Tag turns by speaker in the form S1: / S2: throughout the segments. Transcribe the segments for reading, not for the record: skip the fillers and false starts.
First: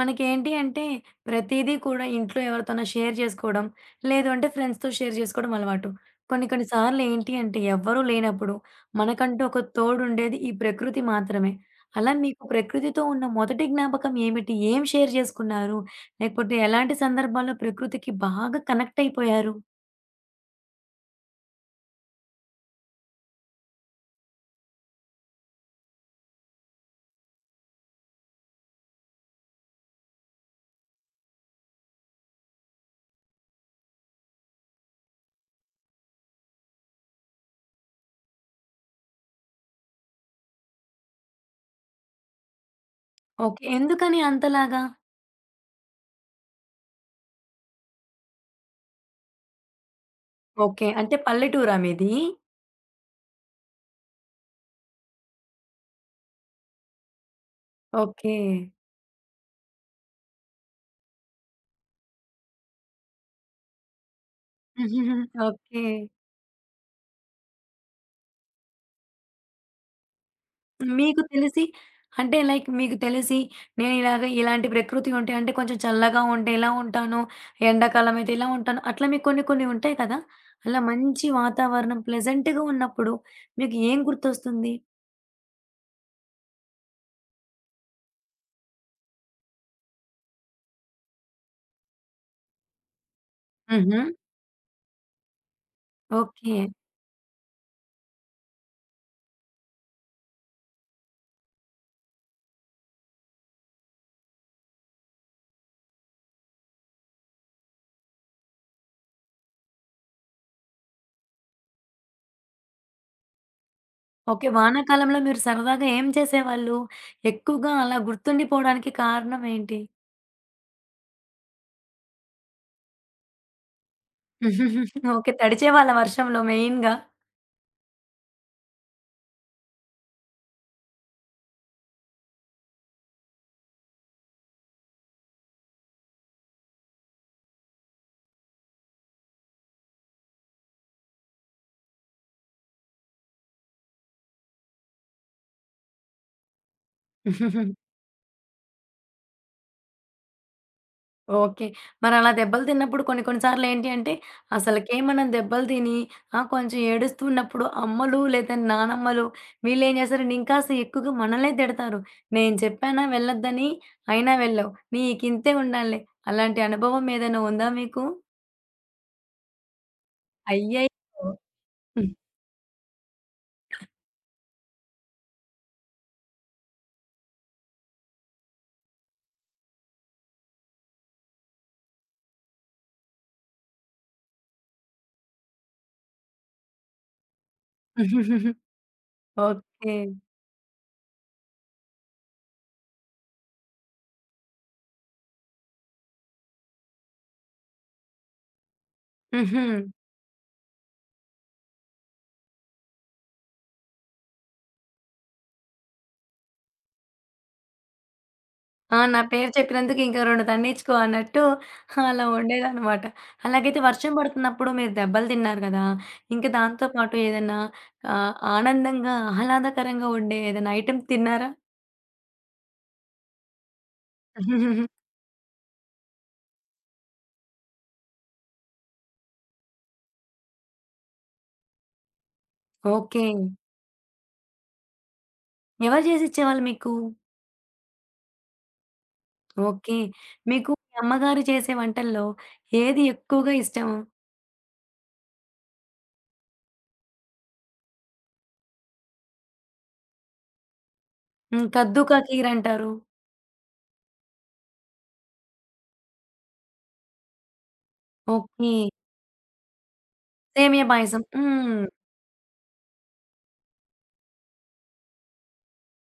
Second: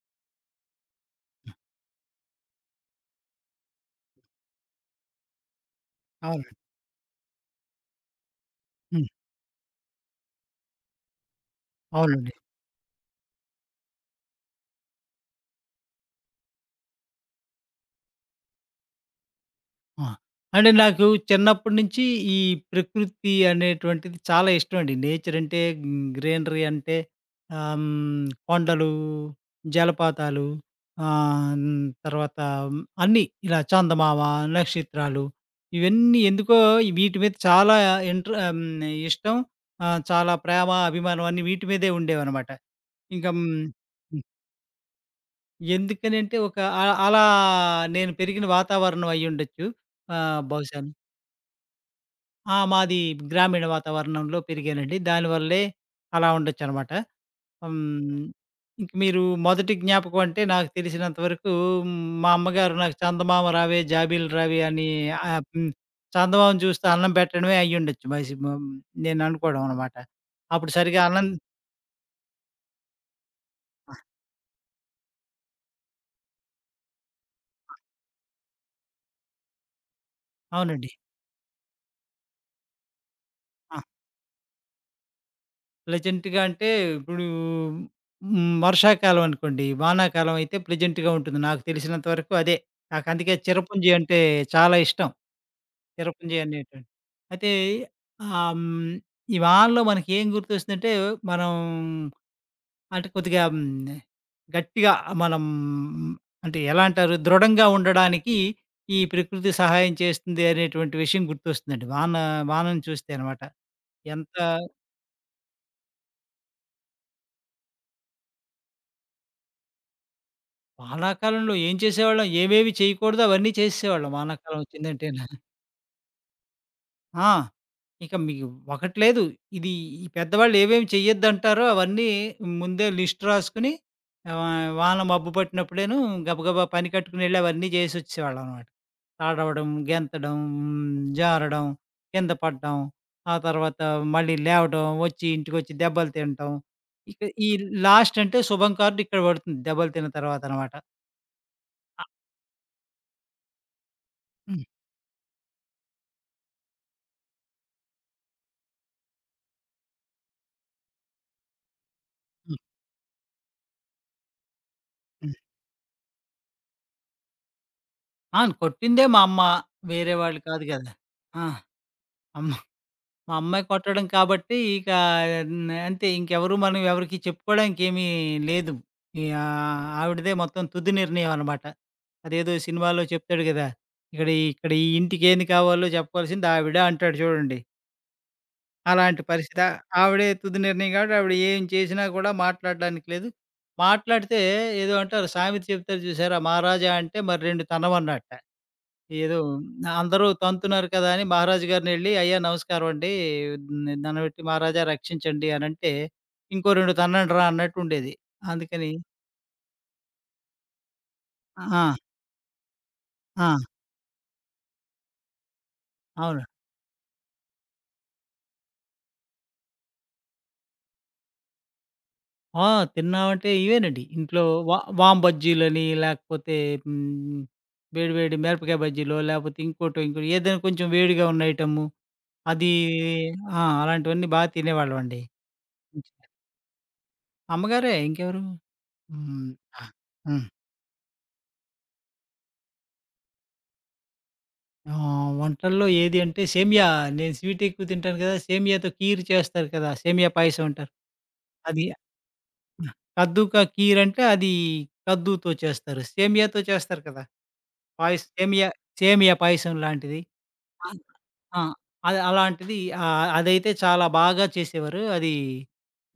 S1: మనకేంటి అంటే ప్రతీదీ కూడా ఇంట్లో ఎవరితోనో షేర్ చేసుకోవడం, లేదు అంటే ఫ్రెండ్స్‌తో షేర్ చేసుకోవడం అలవాటు. కొన్ని
S2: అవునండి.
S1: కొన్ని సార్లు ఏంటి అంటే ఎవ్వరూ లేనప్పుడు
S2: హ్మ్.
S1: మనకంటూ ఒక తోడుండేది ఈ ప్రకృతి మాత్రమే. అలా
S2: అవునండి.
S1: మీకు ప్రకృతితో ఉన్న మొదటి జ్ఞాపకం ఏమిటి? ఏం షేర్ చేసుకున్నారు? లేకపోతే ఎలాంటి సందర్భాల్లో ప్రకృతికి బాగా కనెక్ట్ అయిపోయారు?
S2: ఆ! అంటే నాకు చిన్నప్పటి నుంచి ఈ ప్రకృతి అనేటువంటిది చాలా ఇష్టమండి. నేచర్ అంటే గ్రీనరీ అంటే కొండలు, జలపాతాలు, తర్వాత అన్నీ ఇలా చందమామ, నక్షత్రాలు, ఇవన్నీ ఎందుకో వీటి మీద చాలా ఇంట్ర ఆహ్, హ్మ్, ఇష్టం. చాలా ప్రేమ, అభిమానం అన్నీ వీటి మీదే ఉండేవనమాట. ఇంకా
S1: ఓకే.
S2: హ్మ్.
S1: ఎందుకని అంతలాగా?
S2: ఎందుకనంటే ఒక అ అలా నేను పెరిగిన వాతావరణం అయ్యుండొచ్చు.
S1: ఓకే.
S2: బహుశాను.
S1: అంటే పల్లెటూరా మీది?
S2: ఆ! మాది గ్రామీణ వాతావరణంలో పెరిగానండి. దానివల్లే అలా ఉండొచ్చనమాట. హ్మ్.
S1: ఓకే.
S2: ఇంక మీరు మొదటి జ్ఞాపకం అంటే నాకు తెలిసినంత వరకు మ్, మా అమ్మగారు నాకు చందమామ రావే, జాబిలు రావే అని. ఆహ్, హ్మ్.
S1: ఓకే.
S2: చందమామను చూస్తూ అన్నం పెట్టడమే అయ్యుండొచ్చు మసి మ నేను అనుకోవడం అనమాట. అప్పుడు సరిగ్గా
S1: మీకు
S2: అన్నం.
S1: తెలిసి అంటే లైక్ మీకు తెలిసి నేనిలాగ ఇలాంటి ప్రకృతి ఉంటే అంటే కొంచెం చల్లగా ఉంటే ఇలా ఉంటాను. ఎండాకాలం అయితే ఇలా ఉంటాను. అట్లా మీకు కొన్ని కొన్ని ఉంటాయి కదా! అలా
S2: అవునండి.
S1: మంచి వాతావరణం ప్లెజెంట్‌గా ఉన్నప్పుడు మీకు
S2: ఆ!
S1: ఏం గుర్తొస్తుంది?
S2: ప్లెజెంట్‌గా అంటే ఇప్పుడు హ్మ్. వర్షాకాలం అనుకోండి, వానాకాలం అయితే ప్లెజెంట్‌గా ఉంటుంది. నాకు తెలిసినంత వరకు అదే. నాకు అందుకే చిరపుంజి
S1: హుహు.
S2: అంటే చాలా ఇష్టం. చిరపుంజి
S1: ఓకే.
S2: అనేటువంటి అయితే ఆహ్, హ్మ్. ఈ వానలో మనకేం గుర్తొస్తుందంటే మనం అంటే కొద్దిగా హ్మ్. గట్టిగా మనం అంటే ఎలా అంటారు? దృఢంగా ఉండడానికి ఈ ప్రకృతి సహాయం చేస్తుంది అనేటువంటి విషయం గుర్తొస్తుందండి. వానను చూస్తే అనమాట. ఎంత.
S1: ఓకే. వానాకాలంలో మీరు సరదాగా ఏం చేసేవాళ్ళు? ఎక్కువగా అలా గుర్తుండిపోవడానికి కారణం ఏంటి?
S2: వానాకాలంలో ఏం చేసేవాళ్ళం, ఏమేమి చేయకూడదో అవన్నీ చేసేసేవాళ్ళం వానాకాలం వచ్చిందంటేనా.
S1: ఓకే. తడిచేవాళ్ళా వర్షంలో మెయిన్‌గా?
S2: ఆ! ఇక మీకు ఒకటి లేదు. ఇది ఈ పెద్దవాళ్ళు ఏవేమి చెయ్యొద్దంటారో అవన్నీ ముందే లిస్ట్ రాసుకొని, వాన మబ్బు పట్టినప్పుడేను గబగబా పని కట్టుకునెళ్ళి అవన్నీ చేసొచ్చేవాళ్ళనమాట. తడవడం, గెంతడం, జారడం, కింద పడడం, ఆ తర్వాత మళ్ళీ లేవడం, వచ్చి ఇంటికొచ్చి దెబ్బలు తినటం. ఇక ఈ లాస్ట్ అంటే శుభం కార్డ్ ఇక్కడ పడుతుంది దెబ్బలు తిన్న తర్వాతనమాట.
S1: ఓకే.
S2: ఆ!
S1: మరలా దెబ్బలు తిన్నప్పుడు కొన్ని కొన్ని సార్లేంటి అంటే,
S2: హ్మ్.
S1: అసలకే మనం దెబ్బలు తిని కొంచెం ఏడుస్తున్నప్పుడు అమ్మలు లేదా నానమ్మలు వీళ్ళేం చేస్తారంటే ఇంకాస్త ఎక్కువగా మనల్నే తిడతారు.
S2: హ్మ్.
S1: నేను
S2: హ్మ్.
S1: చెప్పానా వెళ్ళొద్దని, అయినా వెళ్ళావు. నీకింతే ఉండాలిలే. అలాంటి అనుభవం ఏదైనా ఉందా మీకు?
S2: ఆ! కొట్టిందే మా అమ్మ. వేరే వాళ్ళు కాదు గదా!
S1: అయ్యయ్యో!
S2: ఆ! అమ్మ మా అమ్మే కొట్టడం కాబట్టి ఇక అంతే ఇంకెవరు మనం ఎవరికీ చెప్పుకోవడానికి ఏమీ లేదు. ఇగ ఆవిడదే మొత్తం తుది నిర్ణయం అనమాట. అదేదో సినిమాలో చెప్తాడు గదా! ఇక్కడ ఇక్కడ ఈ ఇంటికేంది కావాలో చెప్పాల్సింది ఆవిడ అంటాడు చూడండి. అలాంటి పరిస్థితి. ఆ
S1: ఓకే.
S2: ఆవిడే తుది నిర్ణయం కాబట్టి ఆవిడ ఏం చేసినా కూడా మాట్లాడడానికి లేదు. మాట్లాడితే ఏదో అంటారు సామెత చెప్తారు చూసారా మహారాజా అంటే మరి 2 తనవన్నట్ట. ఏదో
S1: హుహు.
S2: అందరూ తంతున్నారు కదా! అని మహారాజు గారినెళ్లి, "అయ్యా! నమస్కారం అండి. దండం పెట్టి మహారాజా రక్షించండి" అనంటే, "ఇంకో 2 తన్నండి రా" అన్నట్టుండేది. అందుకని
S1: ఆ! నా పేరు చెప్పినందుకు ఇంకో 2 తన్నించుకో అన్నట్టు
S2: ఆ!
S1: అలా వండేదనమాట.
S2: ఆ!
S1: అలాగైతే వర్షం పడుతున్నప్పుడు మీరు దెబ్బలు తిన్నారు గదా!
S2: అవును.
S1: ఇంకా దాంతో పాటు ఏదన్నా ఆనందంగా, ఆహ్లాదకరంగా ఉండే ఏదైనా ఐటెమ్ తిన్నారా?
S2: ఆ! తిన్నామంటే ఇవేనండి. ఇంట్లో వామ్ బజ్జీలని, లేకపోతే హ్మ్, వేడి వేడి మిరపకాయ బజ్జీలో, లేకపోతే ఇంకోటో, ఇంకోటో ఏదైనా కొంచెం వేడిగా ఉన్న ఐటెము అది.
S1: ఓకే.
S2: ఆ! అలాంటివన్నీ బా తినేవాళ్ళమండి.
S1: ఎవరు చేసిచ్చేవాళ్ళు మీకు?
S2: అమ్మగారే ఇంకెవరు? హ్మ్. ఆ!
S1: ఓకే.
S2: హ్మ్.
S1: మీకు మీ అమ్మగారు చేసే వంటల్లో ఏది ఎక్కువగా ఇష్టం?
S2: ఆ! వంటల్లో ఏది అంటే సేమియా. నేను స్వీట్ ఎక్కువ తింటాను కదా! సేమియాతో కీర్ చేస్తారు కదా! సేమియా పాయసం అంటారు.
S1: హ్మ్.
S2: అది
S1: కద్దు కా కీర్
S2: ఆ!
S1: అంటారు.
S2: కద్దు కా కీర్ అంటే అది కద్దుతో చేస్తారు. సేమియాతో చేస్తారు కదా! పాయస్ సేమియా
S1: ఓకే.
S2: సేమియా పాయసం లాంటిది.
S1: సేమియా
S2: ఆ!
S1: పాయసం.
S2: ఆ!
S1: హ్మ్.
S2: అది అలాంటిది. అదైతే చాలా బాగా చేసేవారు. అది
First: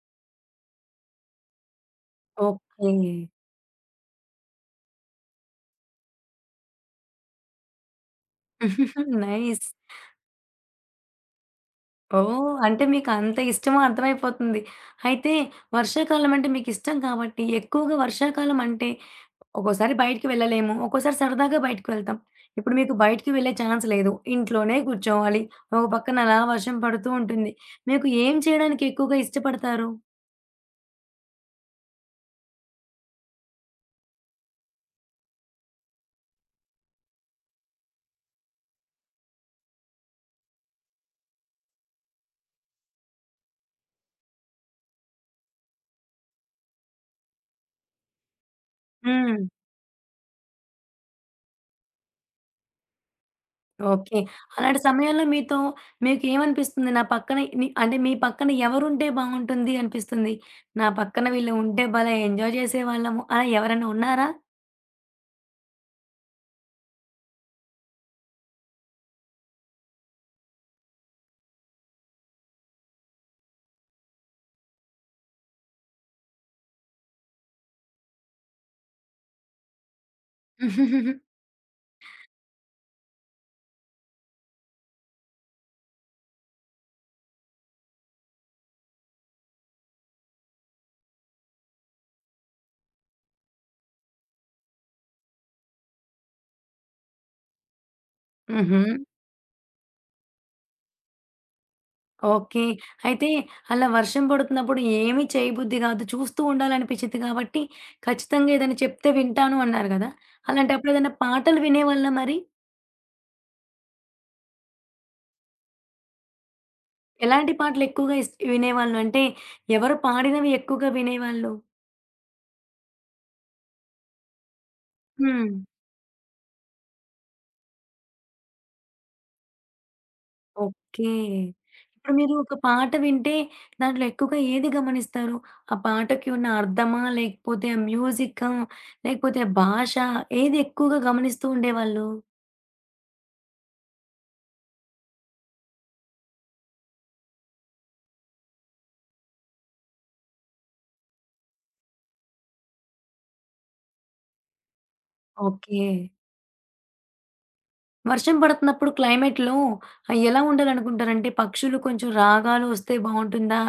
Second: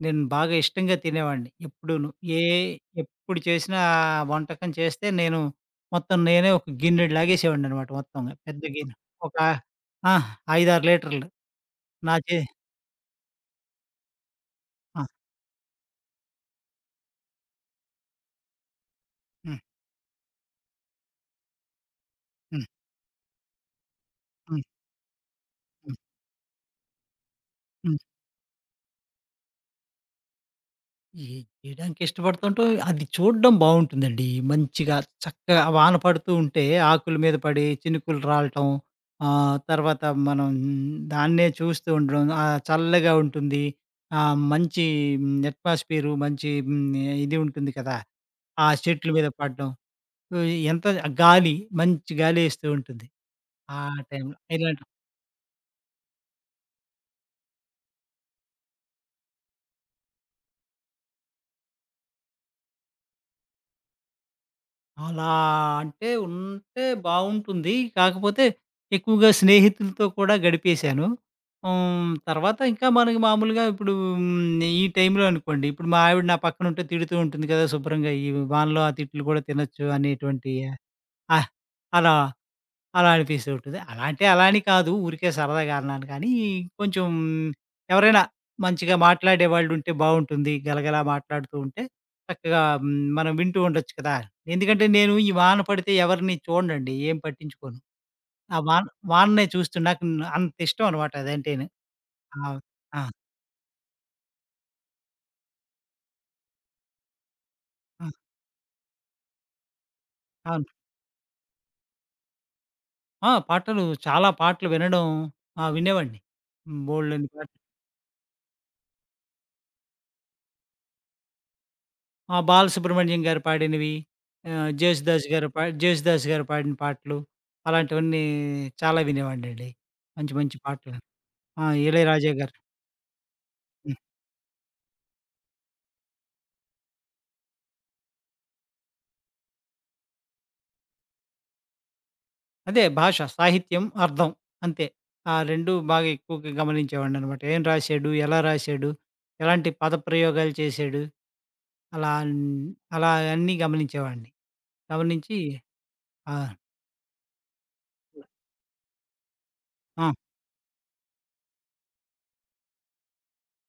S2: నేను బాగా ఇష్టంగా తినేవాడిని ఎప్పుడూను. ఏ
S1: ఓకే.
S2: ఎప్పుడు చేసినా వంటకం చేస్తే నేను మొత్తం నేనే ఒక గిన్నెడు లాగేసేవాడిననమాట మొత్తంగా. పెద్ద గిన్నె. ఒక
S1: నైస్.
S2: ఆ! 5, 6 లీటర్లు. నా
S1: ఓహ్!
S2: చే.
S1: అంటే మీకంత ఇష్టమో అర్థమైపోతుంది.
S2: ఆ!
S1: అయితే వర్షాకాలం అంటే మీకిష్టం కాబట్టి ఎక్కువగా వర్షాకాలం అంటే
S2: హ్మ్.
S1: ఒక్కోసారి బయటికి వెళ్ళలేము. ఒక్కోసారి సరదాగా బయటికి వెళ్తాం.
S2: హ్మ్.
S1: ఇప్పుడు మీకు బయటికి వెళ్ళే ఛాన్స్ లేదు.
S2: హ్మ్.
S1: ఇంట్లోనే కూర్చోవాలి. ఒక
S2: హ్మ్.
S1: పక్కన అలా వర్షం పడుతూ ఉంటుంది.
S2: హ్మ్.
S1: మీకు ఏం చేయడానికి ఎక్కువగా ఇష్టపడతారు?
S2: ఏ చేయడానికి ఇష్టపడుతుంటాం. అది చూడడం బావుంటుందండి. మంచిగా చక్కగా వాన పడుతూ ఉంటే ఆకుల మీద పడి చినుకులు రాలటం. తర్వాత మనం దాన్నే చూస్తూ ఉండడం. చల్లగా ఉంటుంది. మంచి అట్మాస్ఫియరు, మంచి హ్మ్, ఇది ఉంటుంది కదా! ఆ చెట్ల మీద
S1: హ్మ్.
S2: పడడం. ఉ, ఎంత గాలి, మంచి గాలేస్తూ ఉంటుంది. ఆ
S1: ఓకే.
S2: టైంలో
S1: అలాంటి
S2: ఇలాంటి
S1: సమయాల్లో మీతో మీకేమనిపిస్తుంది? నా పక్కన ని అంటే మీ పక్కన ఎవరుంటే బావుంటుంది అనిపిస్తుంది? నా పక్కన వీళ్ళు ఉంటే భలే ఎంజాయ్ చేసేవాళ్ళము అలా ఎవరైనా ఉన్నారా?
S2: అలా అంటే ఉంటే బావుంటుంది. కాకపోతే ఎక్కువగా స్నేహితులతో కూడా గడిపేశాను. హ్మ్. తర్వాత ఇంకా మనకి మామూలుగా ఇప్పుడు హ్మ్. ఈ టైంలో అనుకోండి, ఇప్పుడు మా ఆవిడ నా పక్కన ఉంటే తిడుతూ ఉంటుంది కదా! శుభ్రంగా ఈ వానలో ఆ తిట్లు కూడా తినొచ్చు అనేటువంటి, ఆహ్, అలా అలా అనిపిస్తూ ఉంటుంది. అలా అంటే అలా అని కాదు. ఊరికే సరదాగా అన్నాను కానీ, కొంచెం ఎవరైనా మంచిగా మాట్లాడేవాళ్ళుంటే బావుంటుంది. గలగలా మాట్లాడుతూ ఉంటే చక్కగా హ్మ్, మనం వింటూ ఉండొచ్చు కదా! ఎందుకంటే నేను ఈ వాన పడితే ఎవరిని చూడనండి. ఏం పట్టించుకోను. ఆ
S1: హుహు.
S2: వాన వాననే చూస్తూ నాకు అంత ఇష్టం అనమాట అదంటేను. ఆ!
S1: ఓకే.
S2: ఆ!
S1: అయితే అలా వర్షం పడుతున్నప్పుడు ఏమి చేయబుద్ధి గాదు. చూస్తూ ఉండాలనిపిచ్చిద్ది కాబట్టి
S2: ఆ!
S1: ఖచ్చితంగా ఏదైనా చెప్తే వింటాను అన్నారు గదా!
S2: అవును.
S1: అలాంటప్పుడు ఏదైనా పాటలు వినేవాళ్ళా మరి?
S2: ఆ! చాలా పాటలు వినడం. ఆ! వినేవాడిని. బోలెడన్ని
S1: ఎలాంటి
S2: పాటలు.
S1: పాటలు ఎక్కువగా వినేవాళ్ళు? అంటే ఎవరు పాడినవి ఎక్కువగా వినేవాళ్ళు?
S2: ఆ! 'బాలసుబ్రహ్మణ్యం' గారు పాడినవి,
S1: హ్మ్.
S2: 'జేసుదాసు' గారు పాడిన పాటలు, అలాంటివన్నీ చాలా వినేవాడినండి. మంచి మంచి పాటలు.
S1: ఓకే.
S2: ఆ!
S1: ఇప్పుడు మీరు
S2: 'ఇళయరాజా' గారు.
S1: ఒక పాట వింటే
S2: హ్మ్.
S1: దాంట్లో ఎక్కువగా ఏది గమనిస్తారు? ఆ పాటకి ఉన్న అర్థమా? లేకపోతే ఆ మ్యూజికా? లేకపోతే భాష ఏది ఎక్కువగా గమనిస్తూ ఉండేవాళ్ళు?
S2: అదే భాష, సాహిత్యం, అర్థం అంతే. ఆ 2 బాగా ఎక్కువగా గమనించేవాడిననమాట. ఏం రాశాడు? ఎలా రాశాడు? ఎలాంటి పద ప్రయోగాలు చేశాడు? అలా అన్ అలా అన్నీ గమనించేవాడిని. గమనించి
S1: ఓకే.
S2: ఆ!
S1: వర్షం పడుతున్నప్పుడు క్లైమేట్‌లో
S2: ఆ!
S1: ఎలా ఉండాలనుకుంటారంటే పక్షులు కొంచెం రాగాలు వస్తే బావుంటుందా?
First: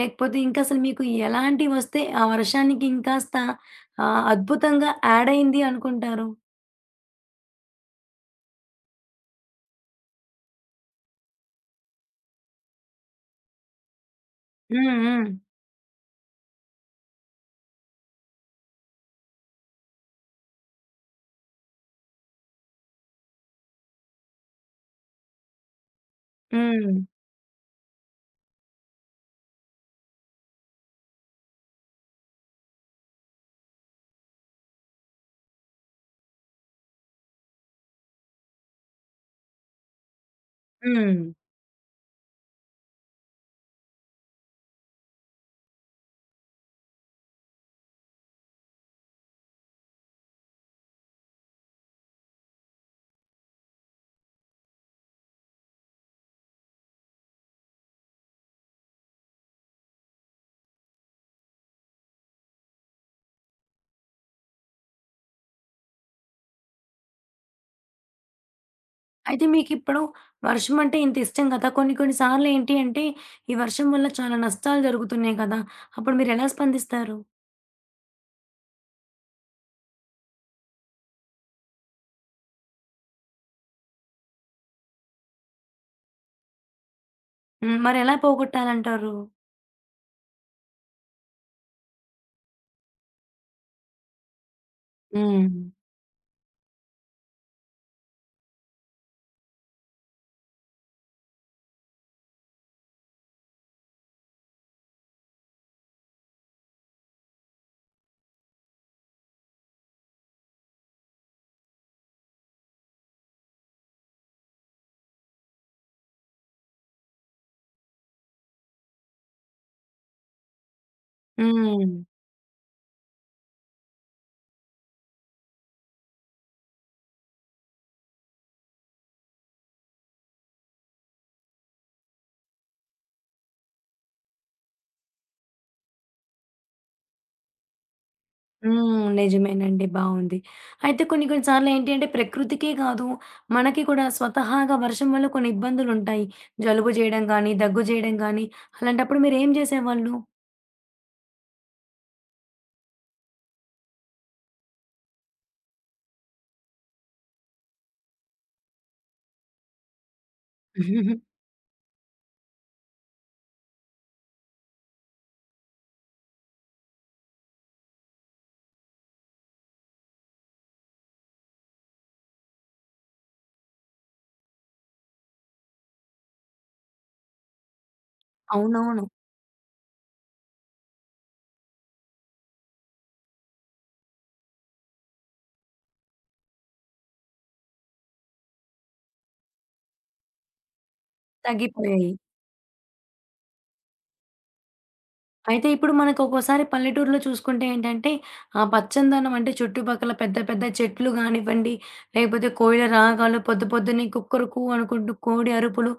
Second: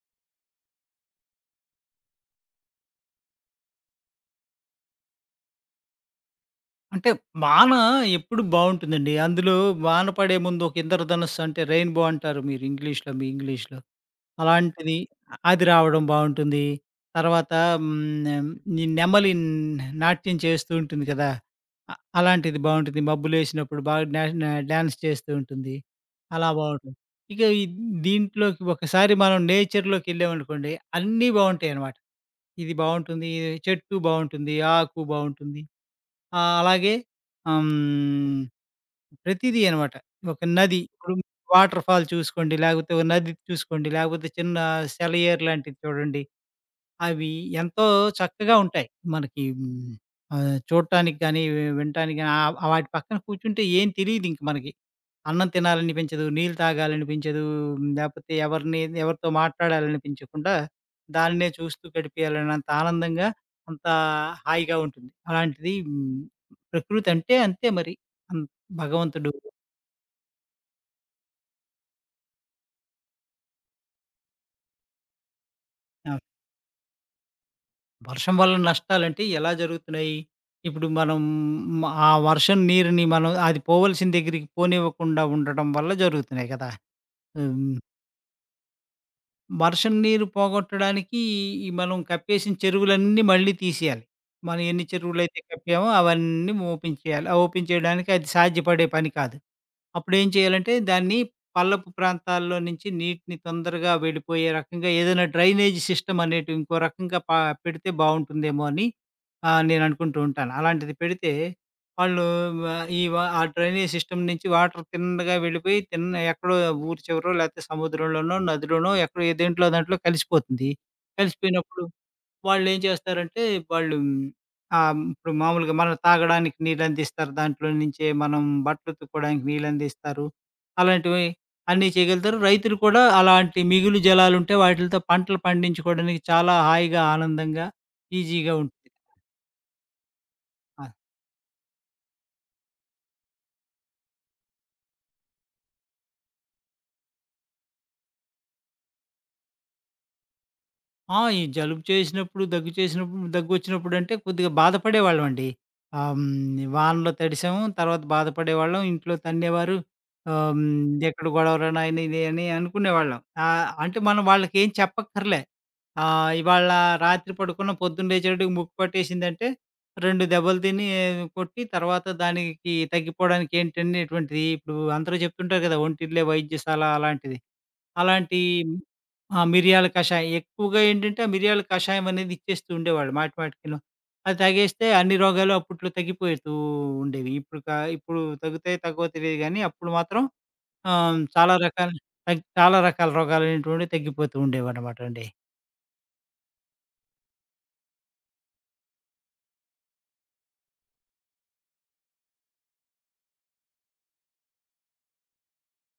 S1: లేకపోతే ఇంకా అసలు మీకు ఎలాంటివొస్తే ఆ వర్షానికి ఇంకాస్త అద్భుతంగా యాడ్ అయింది అనుకుంటారు?
S2: అంటే వాన ఎప్పుడు బావుంటుందండి. అందులో వాన పడే ముందు ఒక ఇంద్రధనుస్సు అంటే రెయిన్‌బో అంటారు మీరు ఇంగ్లీష్‌లో, మీ ఇంగ్లీష్‌లో.
S1: హ్మ్.
S2: అలాంటిది
S1: హ్మ్.
S2: అది రావడం బావుంటుంది. తర్వాత హ్మ్, ఈ నెమలి నాట్యం చేస్తూ ఉంటుంది కదా! అలాంటిది బావుంటుంది. మబ్బులేసినప్పుడు బాగా డా డా డాన్స్ చేస్తూ ఉంటుంది. అలా
S1: హ్మ్.
S2: బావుంటుంది. ఇక ఈ దీంట్లోకి ఒకసారి మనం నేచర్‌లోకెళ్ళామనుకోండి అన్నీ బావుంటాయనమాట. ఇది బావుంటుంది, చెట్టు బావుంటుంది, ఆకు బావుంటుంది. ఆ! అలాగే హ్మ్. ప్రతీదీ అనమాట. ఒక నది ఇప్పుడు
S1: హ్మ్.
S2: వాటర్ ఫాల్ చూసుకోండి, లేకపోతే ఓ నది చూసుకోండి, లేకపోతే చిన్న సెలయేరు లాంటిది చూడండి. అవి ఎంతో చక్కగా ఉంటాయి. మనకి హ్మ్. చూడటానికి గాని, వినటానికి గాని, వాటి పక్కన కూర్చుంటే ఏం తెలీదింక మనకి. అన్నం తినాలనిపించదు. నీళ్ళు తాగాలనిపించదు. లేపోతే ఎవరిని ఎవరితో మాట్లాడాలనిపించకుండా దాన్నే చూస్తూ గడిపేయాలన్నంత ఆనందంగా, అంత హాయిగా ఉంటుంది. అలాంటిది హ్మ్. ప్రకృతి అంటే అంతే మరి. అన్ భగవంతుడు.
S1: అయితే మీకిప్పుడు వర్షం అంటే ఇంత ఇష్టం కదా! కొన్ని కొన్ని సార్లు ఏంటి అంటే ఈ వర్షం వల్ల చాలా నష్టాలు జరుగుతున్నాయి కదా! అప్పుడు
S2: ఆ!
S1: మీరెలా స్పందిస్తారు?
S2: వర్షం వల్ల నష్టాలంటే ఎలా జరుగుతున్నాయి? ఇప్పుడు మనం ఆ వర్షం నీరుని మనం అది పోవలసిన దగ్గరికి పోనివ్వకుండా ఉండటం వల్ల జరుగుతున్నాయి కదా! హ్మ్.
S1: హ్మ్. మరెలా పోగొట్టాలంటారు?
S2: వర్షం నీరు పోగొట్టడానికి ఈ మనం కప్పేసిన చెరువులన్నీ మళ్ళీ తీసేయాలి. మనం ఎన్ని చెరువులైతే
S1: హ్మ్.
S2: కప్పామో అవన్నీ ఓపెన్ చేయాలి. ఆ ఓపెన్ చేయడానికి అది సాధ్యపడే పని కాదు. అప్పుడేం చేయాలంటే దాన్ని పల్లపు ప్రాంతాల్లో నుంచి నీటిని తొందరగా వెళ్ళిపోయే రకంగా ఏదైనా డ్రైనేజ్ సిస్టమ్ అనేటివి ఇంకో రకంగా పెడితే బావుంటుందేమో అని, నేను అనుకుంటూ ఉంటాను. అలాంటిది పెడితే వాళ్ళు వ ఈ వ ఆ డ్రైనేజ్ సిస్టమ్ నుంచి వాటర్ తిన్నగా వెళ్ళిపోయి తిన్న ఎక్కడో ఊరి చివరో లేతే సముద్రంలోనో, నదిలోనో ఎక్కడో ఏ దేంట్లో దాంట్లో కలిసిపోతుంది. కలిసిపోయినప్పుడు
S1: హ్మ్.
S2: వాళ్ళేం చేస్తారంటే, వాళ్ళు ఇప్పుడు మామూలుగా మనం తాగడానికి నీళ్ళందిస్తారు. దాంట్లో నుంచే మనం బట్టలు ఉతుక్కోవడానికి నీళ్ళందిస్తారు. అలాంటివి అన్నీ చేయగలుగుతారు. రైతులు కూడా అలాంటి మిగులు జలాలుంటే వాటిలతో పంటలు పండించుకోవడానికి చాలా హాయిగా, ఆనందంగా, ఈజీగా ఉంటుంది.
S1: హ్మ్. నిజమేనండి. బావుంది.
S2: ఆ!
S1: అయితే కొన్ని కొన్ని సార్లు ఏంటి అంటే ప్రకృతికే కాదు, మనకి కూడా స్వతహాగా వర్షం వల్ల కొన్ని ఇబ్బందులుంటాయి. జలుబు జేయడం గానీ, దగ్గు జేయడం గానీ అలాంటప్పుడు మీరేం జేసేవాళ్ళు?
S2: ఆ! ఈ జలుబు చేసినప్పుడు, దగ్గు చేసినప్పుడు, దగ్గొచ్చినప్పుడంటే కొద్దిగా బాధపడేవాళ్ళమండి. వానలో తడిసాము, తర్వాత బాధపడేవాళ్ళం. ఇంట్లో తన్నేవారు. ఎక్కడ గొడవరా నాయనా ఇది అని అనుకునేవాళ్ళం. అంటే మనం వాళ్ళకేం చెప్పక్కర్లే. ఇవాళ రాత్రి పడుకున్నాం, పొద్దున్న లేచేటప్పటికి ముక్కు పట్టేసిందంటే 2 దెబ్బలు తిని కొట్టి తర్వాత దానికి తగ్గిపోవడానికి ఏంటనేటువంటిది ఇప్పుడు అందరూ చెప్తుంటారు కదా! "ఒంటిల్లే వైద్యశాల" అలాంటిది. అలాంటి
S1: అవునవును.
S2: ఆ! మిరియాల కషాయం. ఎక్కువగా ఏంటంటే, ఆ మిరియాల కషాయం అనేది ఇచ్చేస్తూ ఉండేవాళ్ళు మాటి మాటికిను. అది తాగేస్తే అన్ని రోగాలు అప్పట్లో తగ్గిపోతూ ఉండేవి. ఇప్పుడు ఇప్పుడు తగ్గుతాయో తగ్గవో తెలీదు గానీ, అప్పుడు మాత్రం ఆహ్, చాలా రకాల
S1: తగ్గిపోయాయి.
S2: చాలా రకాల రోగాలనేటువంటివి తగ్గిపోతూ ఉండేవన్నమాట అండి.
S1: అయితే ఇప్పుడు మనకొక్కోసారి పల్లెటూరులో చూసుకుంటే ఏంటంటే, ఆ పచ్చందనం అంటే చుట్టుపక్కల పెద్ద పెద్ద చెట్లు గానివ్వండి, లేకపోతే కోయిల రాగాలు, పొద్దు పొద్దున్నే కుక్కరుకు అనుకుంటూ కోడి అరుపులు,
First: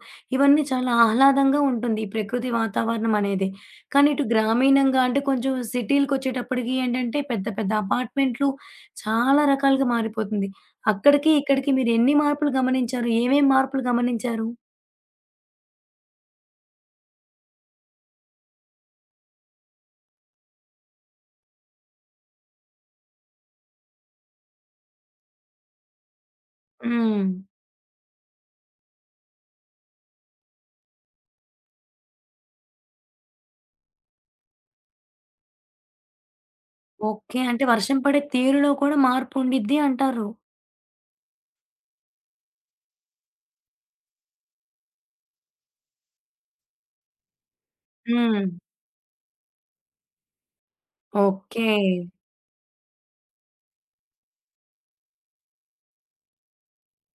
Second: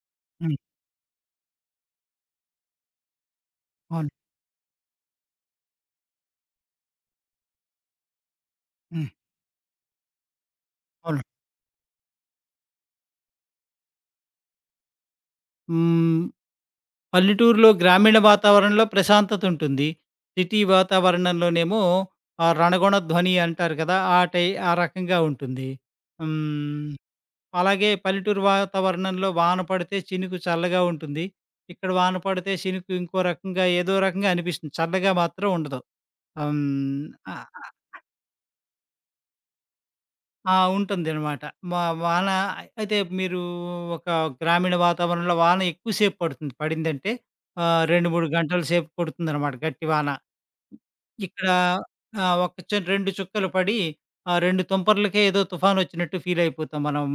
S2: హ్మ్.
S1: ఇవన్నీ చాలా ఆహ్లాదంగా ఉంటుంది ఈ ప్రకృతి వాతావరణం అనేది.
S2: అవును.
S1: కానీ ఇటు గ్రామీణంగా అంటే కొంచెం సిటీలకొచ్చేటప్పటికి ఏంటంటే పెద్ద పెద్ద అపార్ట్‌మెంట్లు
S2: హ్మ్.
S1: చాలా రకాలుగా మారిపోతుంది.
S2: అవును.
S1: అక్కడికి, ఇక్కడికి మీరెన్ని మార్పులు గమనించారు? ఏమేం మార్పులు గమనించారు?
S2: హ్మ్. పల్లెటూరులో గ్రామీణ వాతావరణంలో ప్రశాంతతుంటుంది. సిటీ వాతావరణంలోనేమో ఆ రణగొణ ధ్వని అంటారు కదా! ఆ రకంగా ఉంటుంది. హ్మ్.
S1: హ్మ్.
S2: అలాగే పల్లెటూరు వాతావరణంలో వాన పడితే చినుకు చల్లగా ఉంటుంది. ఇక్కడ వాన పడితే చినుకు ఇంకో రకంగా ఏదో రకంగా అనిపిస్తుంది. చల్లగా మాత్రం ఉండదు. ఆహ్, హ్మ్. ఆ!
S1: ఓకే. అంటే వర్షం పడే తీరులో కూడా మార్పు ఉండిద్ది అంటారు.
S2: ఆ! ఉంటుందనమాట. మా వాన అయితే మీరు ఒక గ్రామీణ వాతావరణంలో వాన ఎక్కువ సేపు పడుతుంది. పడిందంటే 2, 3
S1: హ్మ్.
S2: గంటల సేపు పడుతుందనమాట గట్టి వాన. ఇక్కడ
S1: ఓకే.
S2: ఒక చ 2 చుక్కలు పడి ఆ 2 తుంపర్లకే ఏదో తుఫానొచ్చినట్టు ఫీలయిపోతాం మనం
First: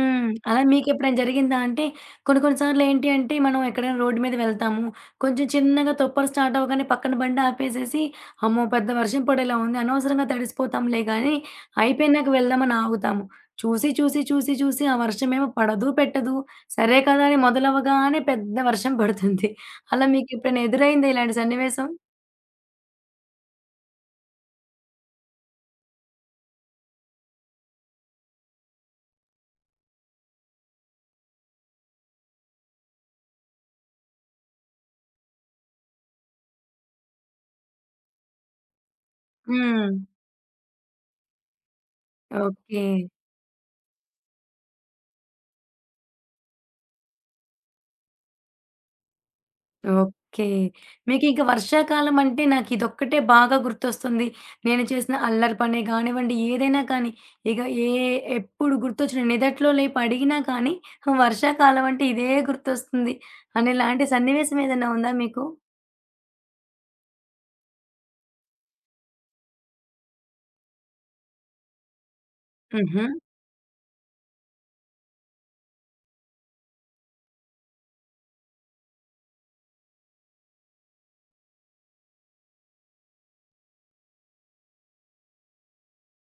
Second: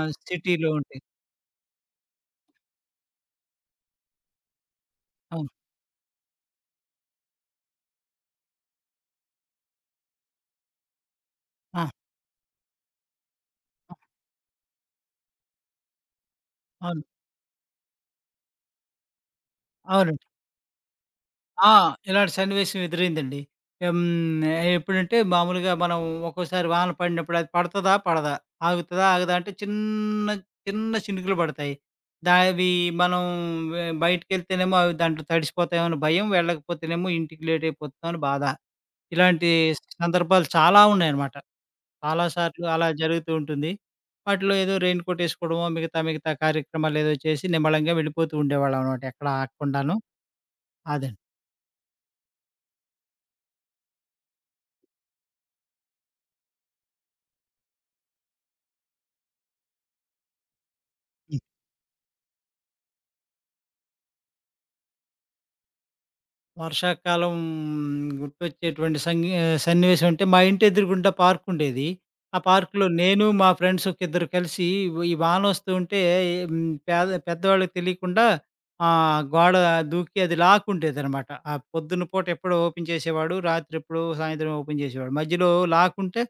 S1: అలా
S2: సిటీలో ఉంటే.
S1: మీకెప్పుడైనా జరిగిందా? అంటే కొన్ని కొన్ని సార్లు ఏంటి అంటే మనం ఎక్కడైనా రోడ్డు మీద వెళ్తాము. కొంచెం
S2: అవును.
S1: చిన్నగా తుప్పలు స్టార్ట్ అవ్వగానే పక్కన బండి ఆపేసేసి, అమ్మో! పెద్ద వర్షం పడేలా ఉంది. అనవసరంగా తడిసిపోతాంలే గానీ,
S2: ఆ!
S1: అయిపోయినాక వెళ్దామని ఆగుతాము. చూసి, చూసి, చూసి, చూసి ఆ వర్షమేమో పడదు, పెట్టదు. సరే
S2: అవును.
S1: కదా! అని మొదలవ్వగానే పెద్ద వర్షం పడుతుంది. అలా
S2: అవును.
S1: మీకెప్పుడైనా ఎదురైందా ఇలాంటి
S2: ఆ!
S1: సన్నివేశం?
S2: ఇలాంటి సన్నివేశం ఎదురైందండి. హ్మ్. ఎప్పుడంటే మామూలుగా మనం ఒక్కోసారి వాన పడినప్పుడు అది పడతదా? పడదా? ఆగుతదా? ఆగదా? అంటే చిన్న, చిన్న చినుకులు పడతాయి. దావి మనం బయటికెళ్తేనేమో అవి దాంట్లో తడిసిపోతామో అని భయం. వెళ్ళకపోతేనేమో ఇంటికి లేట్ అయిపోతుందో అని బాధ. ఇలాంటి
S1: హ్మ్.
S2: సందర్భాలు చాలా ఉన్నాయన్నమాట. చాలా సార్లు
S1: ఓకే.
S2: అలా జరుగుతూ ఉంటుంది. వాటిలో ఏదో రెయిన్‌కోట్ ఏసుకోవడమో, మిగతా కార్యక్రమాలేదో చేసి నిమ్మళంగా వెళ్ళిపోతూ ఉండేవాళ్ళం అన్నమాట. ఎక్కడ ఆగకుండాను.
S1: ఓకే.
S2: అదండి.
S1: మీకింక వర్షాకాలం అంటే నాకిదొక్కటే బాగా గుర్తొస్తుంది. నేను చేసిన అల్లరి పనే గానివ్వండి, ఏదైనా కానీ, ఇక ఏ ఎప్పుడు గుర్తొచ్చిన నిదట్లో లేపి అడిగినా కానీ, వర్షాకాలం అంటే ఇదే గుర్తొస్తుంది. అనేలాంటి సన్నివేశం ఏదైనా ఉందా మీకు?
S2: వర్షాకాలం గుర్తొచ్చేటువంటి సన్నివేశం అంటే, మా ఇంటి ఎదురుగుండా పార్క్ ఉండేది. ఆ పార్క్‌లో
S1: హుహు.
S2: నేను, మా ఫ్రెండ్స్ ఒక ఇద్దరు కలిసి ఈ వాన వస్తూ ఉంటే హ్మ్, పెద్దవాళ్ళకి తెలియకుండా, గోడ దూకి అది లాక్కుండేదనమాట. ఆ పొద్దున పూట ఎప్పుడో ఓపెన్ చేసేవాడు. రాత్రి ఎప్పుడో, సాయంత్రం ఓపెన్ చేసేవాడు. మధ్యలో లాక్కుంటే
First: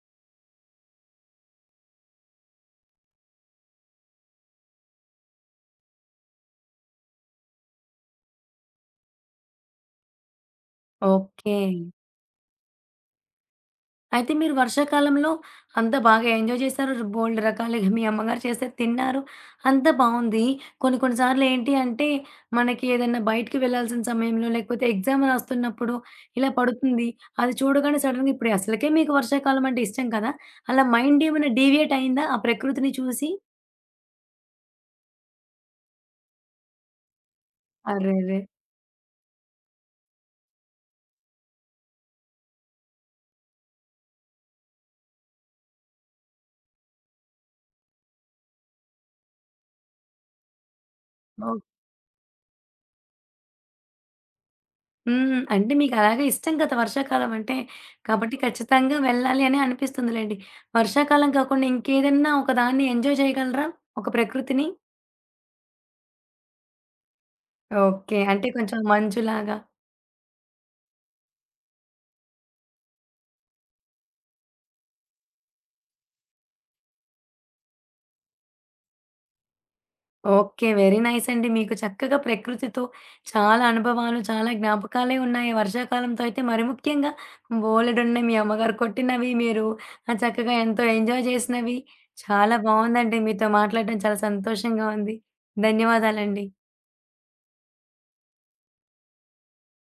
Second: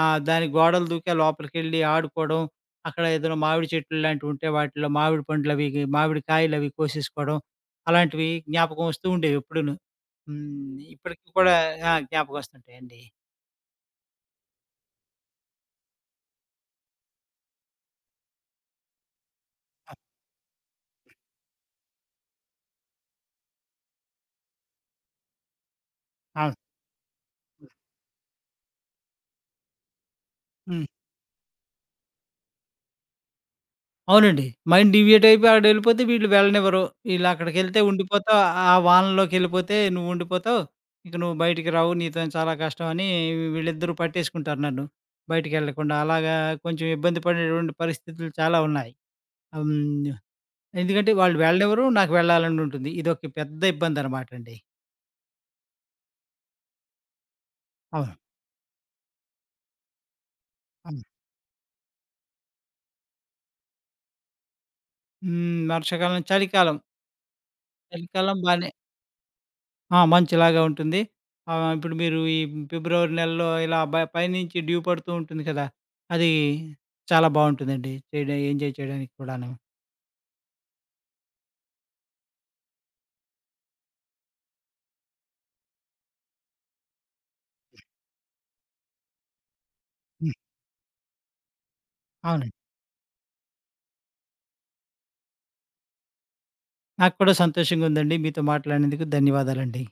S2: దాని గోడలు దూకి ఆ లోపలికెళ్ళి ఆడుకోవడం, అక్కడ ఏదైనా మామిడి చెట్లు లాంటివి ఉంటే వాటిలో మామిడి పండ్లవి, మామిడి కాయలవి కోసేసుకోవడం. అలాంటివి జ్ఞాపకం వస్తూ ఉండేవి ఎప్పుడూను. హ్మ్. ఇప్పటికి కూడా
S1: ఓకే.
S2: ఆ! జ్ఞాపకం వస్తుంటాయండి.
S1: అయితే మీరు వర్షాకాలంలో అంతా బాగా ఎంజాయ్ చేశారు. బోలెడు రకాలుగా మీ అమ్మగారు చేసేది తిన్నారు. అంతా
S2: ఆ!
S1: బావుంది. కొన్ని కొన్ని సార్లు ఏంటి అంటే, మనకి ఏదన్నా బయటికి వెళ్ళాల్సిన సమయంలో, లేకపోతే ఎగ్జామ్ రాస్తున్నప్పుడు ఇలా
S2: అవును.
S1: పడుతుంది. అది చూడగానే సడెన్‌గా ఇప్పుడు అసలకే మీకు వర్షాకాలం అంటే ఇష్టం కదా! అలా
S2: హ్మ్.
S1: మైండ్ ఏమైనా డీవియేట్ అయిందా ఆ ప్రకృతిని చూసి?
S2: అవునండి. మైండ్ డివియేట్ అయిపోయి ఆడెళ్ళిపోతే వీళ్ళు వెళ్ళనివ్వరు. ఈళ్ళక్కడికెళ్తే
S1: అరెరే!
S2: ఉండిపోతావు. ఆ వానలోకెళ్ళిపోతే నువ్వుండిపోతావు. ఇక నువ్వు బయటికి రావు. నీతోని చాలా కష్టం అని వీళ్ళిద్దరూ పట్టేసుకుంటారు నన్ను, బయటికెళ్ళకుండా. అలాగా కొంచెం ఇబ్బంది పడేటువంటి పరిస్థితులు చాలా ఉన్నాయి. హ్మ్. ఎందుకంటే వాళ్ళు
S1: ఓహ్!
S2: వెళ్ళనివ్వరు. నాకు వెళ్ళాలని ఉంటుంది. ఇదొక పెద్ద ఇబ్బందనమాటండి.
S1: హ్మ్. అంటే మీకలాగే ఇష్టం కదా! వర్షాకాలం అంటే.
S2: అవును.
S1: కాబట్టి ఖచ్చితంగా వెళ్ళాలి అని అనిపిస్తుందిలెండి.
S2: అవును.
S1: వర్షాకాలం కాకుండా ఇంకేదన్నా ఒకదాన్ని ఎంజాయ్ చేయగలరా? ఒక ప్రకృతిని?
S2: హ్మ్. వర్షాకాలం, చలికాలం.
S1: ఓకే.
S2: చలికాలం
S1: అంటే
S2: బానే
S1: కొంచెం మంచులాగా.
S2: ఆ! మంచులాగా ఉంటుంది. ఇప్పుడు మీరు ఈ ఫిబ్రవరి నెలలో ఇలా పైనుంచి డ్యూ పడుతూ ఉంటుంది కదా! అది చాలా బావుంటుందండి. ఎంజాయ్ చేయడానికి కూడాను.
S1: ఓకే. వెరీ నైస్ అండి. మీకు చక్కగా ప్రకృతితో చాలా అనుభవాలు, చాలా జ్ఞాపకాలే ఉన్నాయి. వర్షాకాలంతో అయితే మరి ముఖ్యంగా బోలెడున్నయి. మీ అమ్మగారు కొట్టినవి, మీరు
S2: హ్మ్.
S1: చక్కగా ఎంతో ఎంజాయ్ చేసినవి.
S2: అవునండి.
S1: చాలా బావుందండి. మీతో మాట్లాడడం చాలా సంతోషంగా ఉంది. ధన్యవాదాలండి.
S2: నాకు కూడా సంతోషంగా ఉందండి. మీతో మాట్లాడినందుకు ధన్యవాదాలండి.